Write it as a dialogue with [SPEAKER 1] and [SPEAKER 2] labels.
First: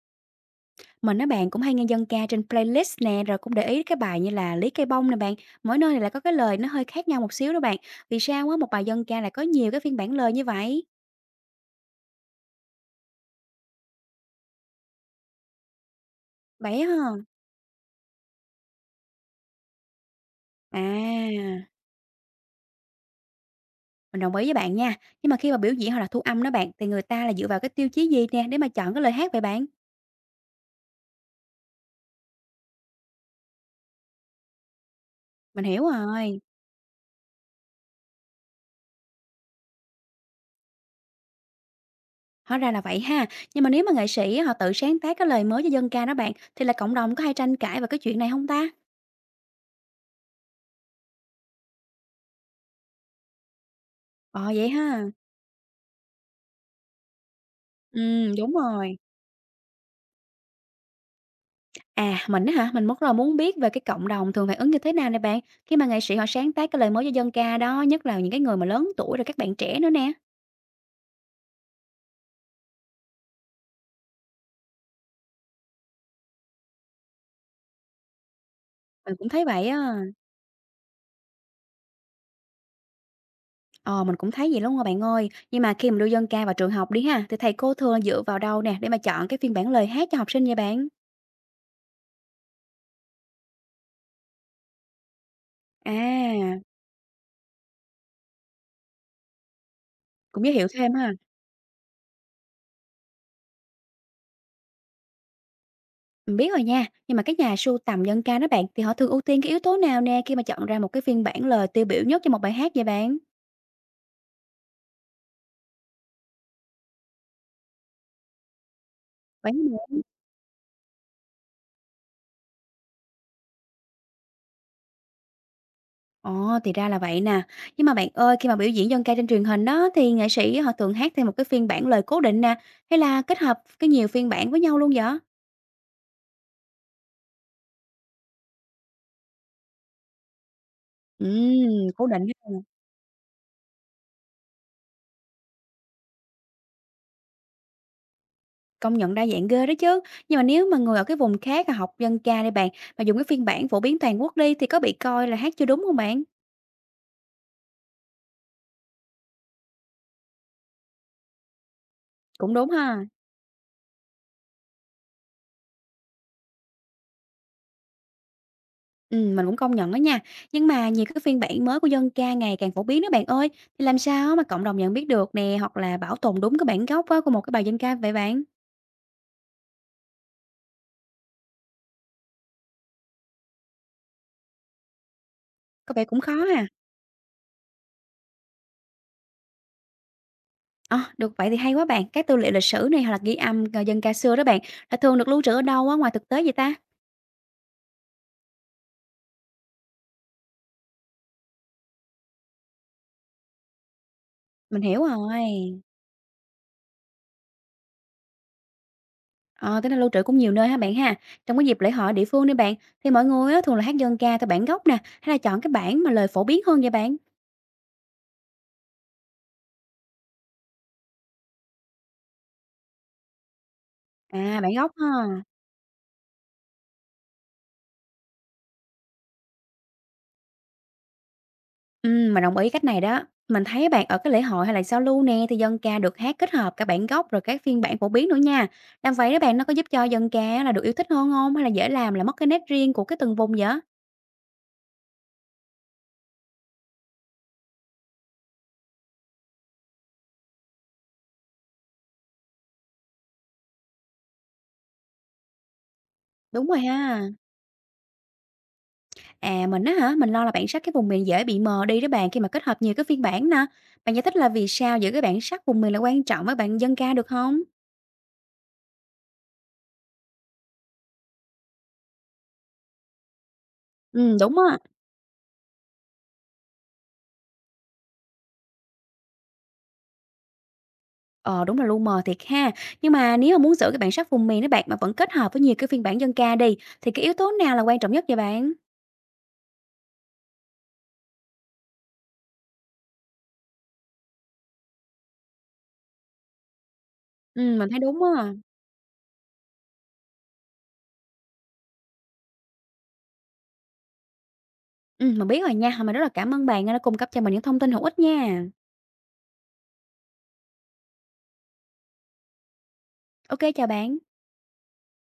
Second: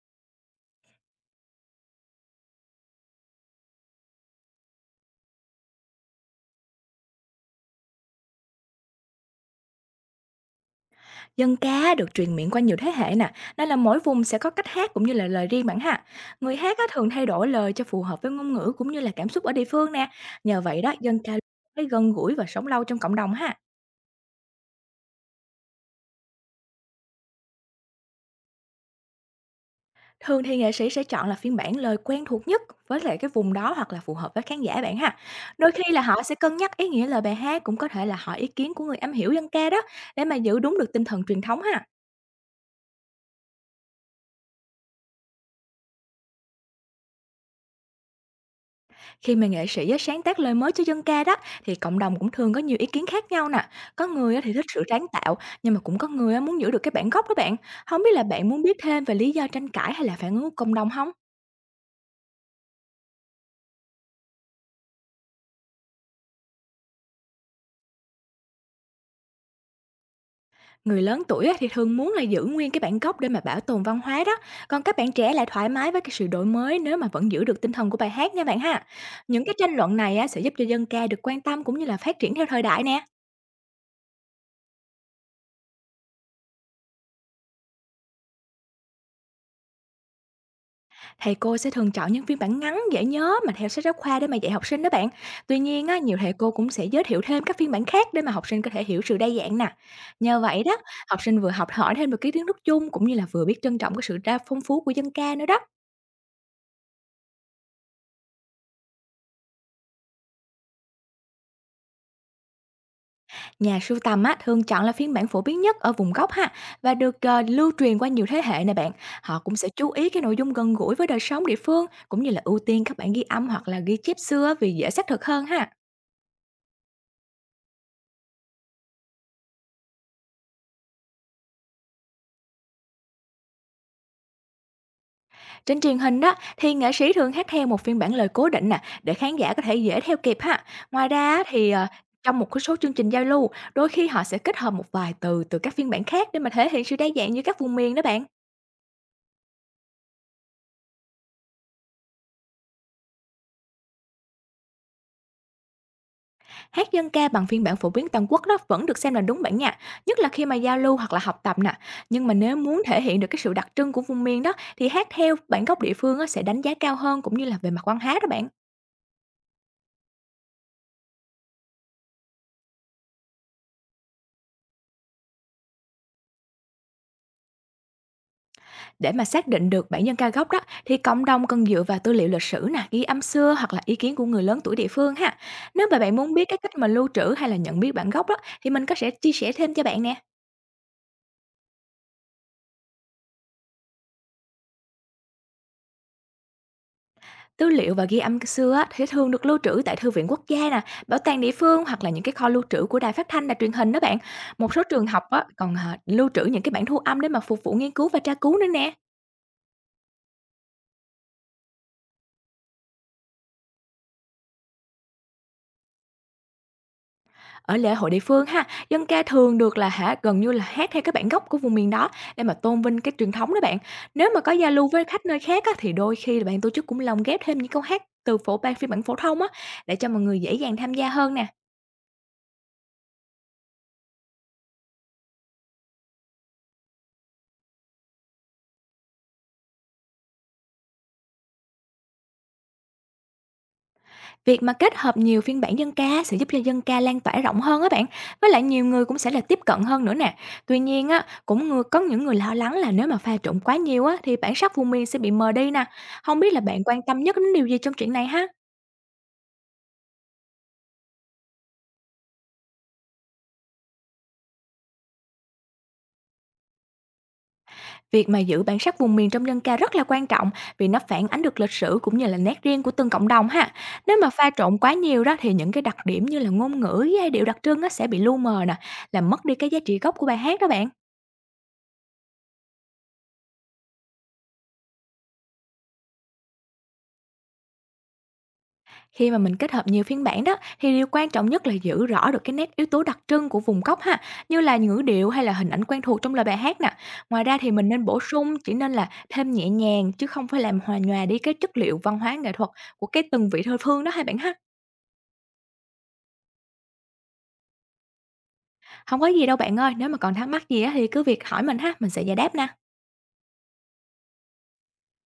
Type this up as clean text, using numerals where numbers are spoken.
[SPEAKER 1] Mình á bạn cũng hay nghe dân ca trên playlist nè, rồi cũng để ý cái bài như là Lý Cây Bông nè bạn, mỗi nơi này lại có cái lời nó hơi khác nhau một xíu đó bạn. Vì sao á một bài dân ca lại có nhiều cái phiên bản lời như vậy?
[SPEAKER 2] Dân ca được truyền miệng qua nhiều thế hệ nè, nên là mỗi vùng sẽ có cách hát cũng như là lời riêng bản ha. Người hát
[SPEAKER 1] Vậy
[SPEAKER 2] á,
[SPEAKER 1] á
[SPEAKER 2] thường
[SPEAKER 1] hả?
[SPEAKER 2] thay đổi lời cho phù hợp với ngôn ngữ cũng như là cảm xúc ở địa phương nè. Nhờ
[SPEAKER 1] À,
[SPEAKER 2] vậy đó, dân ca thấy gần gũi và sống lâu trong cộng đồng ha.
[SPEAKER 1] mình đồng ý với bạn nha. Nhưng mà khi mà biểu diễn hoặc là thu âm đó bạn thì người ta là dựa vào cái tiêu chí gì nè để mà chọn cái lời hát vậy bạn?
[SPEAKER 2] Thường thì nghệ sĩ sẽ chọn là phiên bản lời quen thuộc nhất với lại cái vùng đó hoặc là phù hợp với khán giả bạn ha.
[SPEAKER 1] Mình
[SPEAKER 2] Đôi khi
[SPEAKER 1] hiểu
[SPEAKER 2] là họ sẽ
[SPEAKER 1] rồi.
[SPEAKER 2] cân nhắc ý nghĩa lời bài hát, cũng có thể là hỏi ý kiến của người am hiểu dân ca đó để mà giữ đúng được tinh thần truyền thống ha.
[SPEAKER 1] Hóa ra là vậy ha. Nhưng mà nếu mà nghệ sĩ á, họ tự sáng tác cái lời mới cho dân ca đó bạn thì là cộng đồng có hay tranh cãi về cái chuyện này không ta?
[SPEAKER 2] Khi mà nghệ sĩ á, sáng tác lời mới cho dân ca đó thì cộng đồng cũng thường có nhiều ý kiến khác nhau nè. Có người á
[SPEAKER 1] Ờ
[SPEAKER 2] thì thích
[SPEAKER 1] vậy
[SPEAKER 2] sự sáng
[SPEAKER 1] ha.
[SPEAKER 2] tạo, nhưng mà cũng có người á muốn giữ được cái bản gốc đó bạn.
[SPEAKER 1] Ừ,
[SPEAKER 2] Không biết là bạn
[SPEAKER 1] đúng
[SPEAKER 2] muốn biết
[SPEAKER 1] rồi.
[SPEAKER 2] thêm về lý do tranh cãi hay là phản ứng của cộng đồng không?
[SPEAKER 1] À, mình á hả? Mình rất là muốn biết về cái cộng đồng thường phản ứng như thế nào nè bạn, khi mà nghệ sĩ họ sáng tác cái lời mới cho dân ca đó, nhất là những cái người mà lớn tuổi rồi các bạn trẻ nữa nè.
[SPEAKER 2] Người lớn tuổi á thì thường muốn là giữ nguyên cái bản gốc để mà bảo tồn văn hóa đó. Còn các bạn trẻ lại thoải mái với cái sự đổi mới nếu mà vẫn giữ được tinh thần của bài hát nha bạn ha.
[SPEAKER 1] Mình cũng
[SPEAKER 2] Những
[SPEAKER 1] thấy
[SPEAKER 2] cái
[SPEAKER 1] vậy
[SPEAKER 2] tranh luận
[SPEAKER 1] á.
[SPEAKER 2] này á sẽ giúp cho dân ca được quan tâm cũng như là phát triển theo thời đại nè.
[SPEAKER 1] Ờ, mình cũng thấy vậy luôn rồi bạn ơi. Nhưng mà khi mà đưa dân ca vào trường học đi ha, thì thầy cô thường dựa vào đâu nè để mà chọn cái phiên bản lời hát cho học sinh vậy bạn?
[SPEAKER 2] Thầy cô sẽ thường chọn những phiên bản ngắn, dễ nhớ mà theo sách giáo khoa để mà dạy học sinh đó bạn. Tuy nhiên á, nhiều thầy cô
[SPEAKER 1] À,
[SPEAKER 2] cũng sẽ giới thiệu thêm các phiên bản khác để mà học sinh có thể hiểu sự đa dạng nè. Nhờ
[SPEAKER 1] cũng giới
[SPEAKER 2] vậy
[SPEAKER 1] thiệu
[SPEAKER 2] đó,
[SPEAKER 1] thêm ha.
[SPEAKER 2] học sinh vừa học hỏi thêm được cái kiến thức chung cũng như là vừa biết trân trọng cái sự đa phong phú của dân ca nữa đó.
[SPEAKER 1] Mình biết rồi nha, nhưng mà các nhà sưu tầm dân ca đó bạn, thì họ thường ưu tiên cái yếu tố nào nè khi mà chọn ra một cái phiên bản lời tiêu biểu nhất cho một bài hát vậy bạn?
[SPEAKER 2] Nhà sưu tầm á, thường chọn là phiên bản phổ biến nhất ở vùng gốc ha và được lưu truyền qua nhiều thế hệ nè bạn. Họ
[SPEAKER 1] Vậy
[SPEAKER 2] cũng sẽ chú
[SPEAKER 1] hả?
[SPEAKER 2] ý cái nội dung gần gũi với đời sống địa phương, cũng như là ưu tiên các bản ghi âm hoặc là ghi chép xưa vì dễ xác thực hơn ha.
[SPEAKER 1] Ồ, thì ra là vậy nè. Nhưng mà bạn ơi, khi mà biểu diễn dân ca trên truyền hình đó thì nghệ sĩ họ thường hát theo một cái phiên bản lời cố định nè, hay là kết hợp cái nhiều phiên bản với nhau luôn vậy?
[SPEAKER 2] Trên truyền hình đó thì nghệ sĩ thường hát theo một phiên bản lời cố định nè để khán giả có thể dễ theo kịp ha. Ngoài ra á, thì
[SPEAKER 1] Cố định
[SPEAKER 2] trong một
[SPEAKER 1] ha.
[SPEAKER 2] cái số chương trình giao lưu, đôi khi họ sẽ kết hợp một vài từ từ các phiên bản khác để mà thể hiện sự đa dạng như các vùng miền đó bạn.
[SPEAKER 1] Công nhận đa dạng ghê đó chứ. Nhưng mà nếu mà người ở cái vùng khác à, học dân ca đi bạn, mà dùng cái phiên bản phổ biến toàn quốc đi thì có bị coi là hát chưa đúng không bạn?
[SPEAKER 2] Hát dân ca bằng phiên bản phổ biến toàn quốc đó vẫn được xem là đúng bản nha, nhất là khi mà giao lưu hoặc là học tập nè. Nhưng mà
[SPEAKER 1] Cũng
[SPEAKER 2] nếu
[SPEAKER 1] đúng
[SPEAKER 2] muốn thể
[SPEAKER 1] ha.
[SPEAKER 2] hiện được cái sự đặc trưng của vùng miền đó thì hát theo bản gốc địa phương á, sẽ đánh giá cao hơn cũng như là về mặt văn hóa đó bạn.
[SPEAKER 1] Ừ, mình cũng công nhận đó nha. Nhưng mà nhiều cái phiên bản mới của dân ca ngày càng phổ biến đó bạn ơi. Thì làm sao mà cộng đồng nhận biết được nè, hoặc là bảo tồn đúng cái bản gốc á của một cái bài dân ca vậy bạn?
[SPEAKER 2] Để mà xác định được bản nhân ca gốc đó thì cộng đồng cần dựa vào tư liệu lịch sử nè, ghi âm xưa hoặc là ý kiến của người lớn tuổi địa phương ha. Nếu
[SPEAKER 1] Có
[SPEAKER 2] mà
[SPEAKER 1] vẻ
[SPEAKER 2] bạn
[SPEAKER 1] cũng
[SPEAKER 2] muốn
[SPEAKER 1] khó
[SPEAKER 2] biết cái
[SPEAKER 1] ha.
[SPEAKER 2] cách mà lưu trữ hay là nhận biết bản gốc đó thì mình có sẽ chia sẻ thêm cho bạn nè.
[SPEAKER 1] Ờ, được vậy thì hay quá bạn. Các tư liệu lịch sử này hoặc là ghi âm, dân ca xưa đó bạn, là thường được lưu trữ ở đâu á, ngoài thực tế vậy ta?
[SPEAKER 2] Tư liệu và ghi âm xưa á, thì thường được lưu trữ tại thư viện quốc gia nè, bảo tàng địa phương hoặc là những cái kho lưu trữ của đài phát thanh, đài truyền hình đó bạn. Một
[SPEAKER 1] Mình
[SPEAKER 2] số
[SPEAKER 1] hiểu
[SPEAKER 2] trường học á, còn
[SPEAKER 1] rồi.
[SPEAKER 2] lưu trữ những cái bản thu âm để mà phục vụ nghiên cứu và tra cứu nữa nè.
[SPEAKER 1] Ờ, tính ra lưu trữ cũng nhiều nơi ha bạn ha. Trong cái dịp lễ hội địa phương đi bạn, thì mọi người á, thường là hát dân ca theo bản gốc nè, hay là chọn cái bản mà lời phổ biến hơn vậy bạn?
[SPEAKER 2] Ở lễ hội địa phương ha, dân ca thường được gần như là hát theo cái bản gốc của vùng miền đó để mà tôn vinh cái truyền thống đó bạn. Nếu mà có
[SPEAKER 1] À,
[SPEAKER 2] giao
[SPEAKER 1] bản
[SPEAKER 2] lưu
[SPEAKER 1] gốc
[SPEAKER 2] với khách nơi
[SPEAKER 1] ha.
[SPEAKER 2] khác á, thì đôi khi là bạn tổ chức cũng lồng ghép thêm những câu hát từ phổ ban phiên bản phổ thông á, để cho mọi người dễ dàng tham gia hơn nè.
[SPEAKER 1] Mình đồng ý cách này đó. Mình thấy bạn ở cái lễ hội hay là giao lưu nè, thì dân ca được hát kết hợp cả bản gốc rồi các phiên bản phổ biến nữa nha. Làm vậy đó bạn, nó có giúp cho dân ca là được yêu thích hơn không? Hay là dễ làm là mất cái nét riêng của cái từng vùng vậy?
[SPEAKER 2] Việc mà kết hợp nhiều phiên bản dân ca sẽ giúp cho dân ca lan tỏa rộng hơn á bạn, với lại nhiều người cũng sẽ là tiếp cận hơn nữa nè. Tuy nhiên á, cũng có những người lo lắng là nếu mà pha trộn quá nhiều á, thì bản sắc vùng miền sẽ bị mờ đi nè. Không biết là
[SPEAKER 1] Đúng rồi
[SPEAKER 2] bạn quan tâm
[SPEAKER 1] ha.
[SPEAKER 2] nhất đến điều gì trong chuyện này ha?
[SPEAKER 1] À, mình á hả? Mình lo là bản sắc cái vùng miền dễ bị mờ đi đó bạn khi mà kết hợp nhiều cái phiên bản nè. Bạn giải thích là vì sao giữa cái bản sắc vùng miền là quan trọng với bạn dân ca được không?
[SPEAKER 2] Việc mà giữ bản sắc vùng miền trong dân ca rất là quan trọng, vì nó phản ánh được lịch sử cũng như là nét riêng của từng cộng đồng ha. Nếu mà
[SPEAKER 1] Ừ,
[SPEAKER 2] pha
[SPEAKER 1] đúng
[SPEAKER 2] trộn
[SPEAKER 1] á.
[SPEAKER 2] quá nhiều đó thì những cái đặc điểm như là ngôn ngữ, với giai điệu đặc trưng á sẽ bị lu mờ nè, làm mất đi cái giá trị gốc của bài hát đó bạn.
[SPEAKER 1] Ờ, đúng là lu mờ thiệt ha. Nhưng mà nếu mà muốn giữ cái bản sắc vùng miền đó bạn mà vẫn kết hợp với nhiều cái phiên bản dân ca đi thì cái yếu tố nào là quan trọng nhất vậy bạn?
[SPEAKER 2] Khi mà mình kết hợp nhiều phiên bản đó thì điều quan trọng nhất là giữ rõ được cái nét yếu tố đặc trưng của vùng gốc ha, như là ngữ điệu hay là hình ảnh quen thuộc trong lời bài hát nè. Ngoài ra
[SPEAKER 1] Ừ,
[SPEAKER 2] thì mình
[SPEAKER 1] mình thấy
[SPEAKER 2] nên bổ
[SPEAKER 1] đúng á.
[SPEAKER 2] sung, chỉ nên là thêm nhẹ nhàng chứ không phải làm hòa nhòa đi cái chất liệu văn hóa nghệ thuật của cái từng vị thơ phương đó hai bạn ha.
[SPEAKER 1] Ừ, mình biết rồi nha. Mình rất là cảm ơn bạn đã cung cấp cho mình những thông tin hữu ích nha.
[SPEAKER 2] Không có gì đâu bạn ơi, nếu mà còn thắc mắc gì á thì cứ việc hỏi mình ha, mình sẽ giải đáp nè.
[SPEAKER 1] Ok, chào bạn.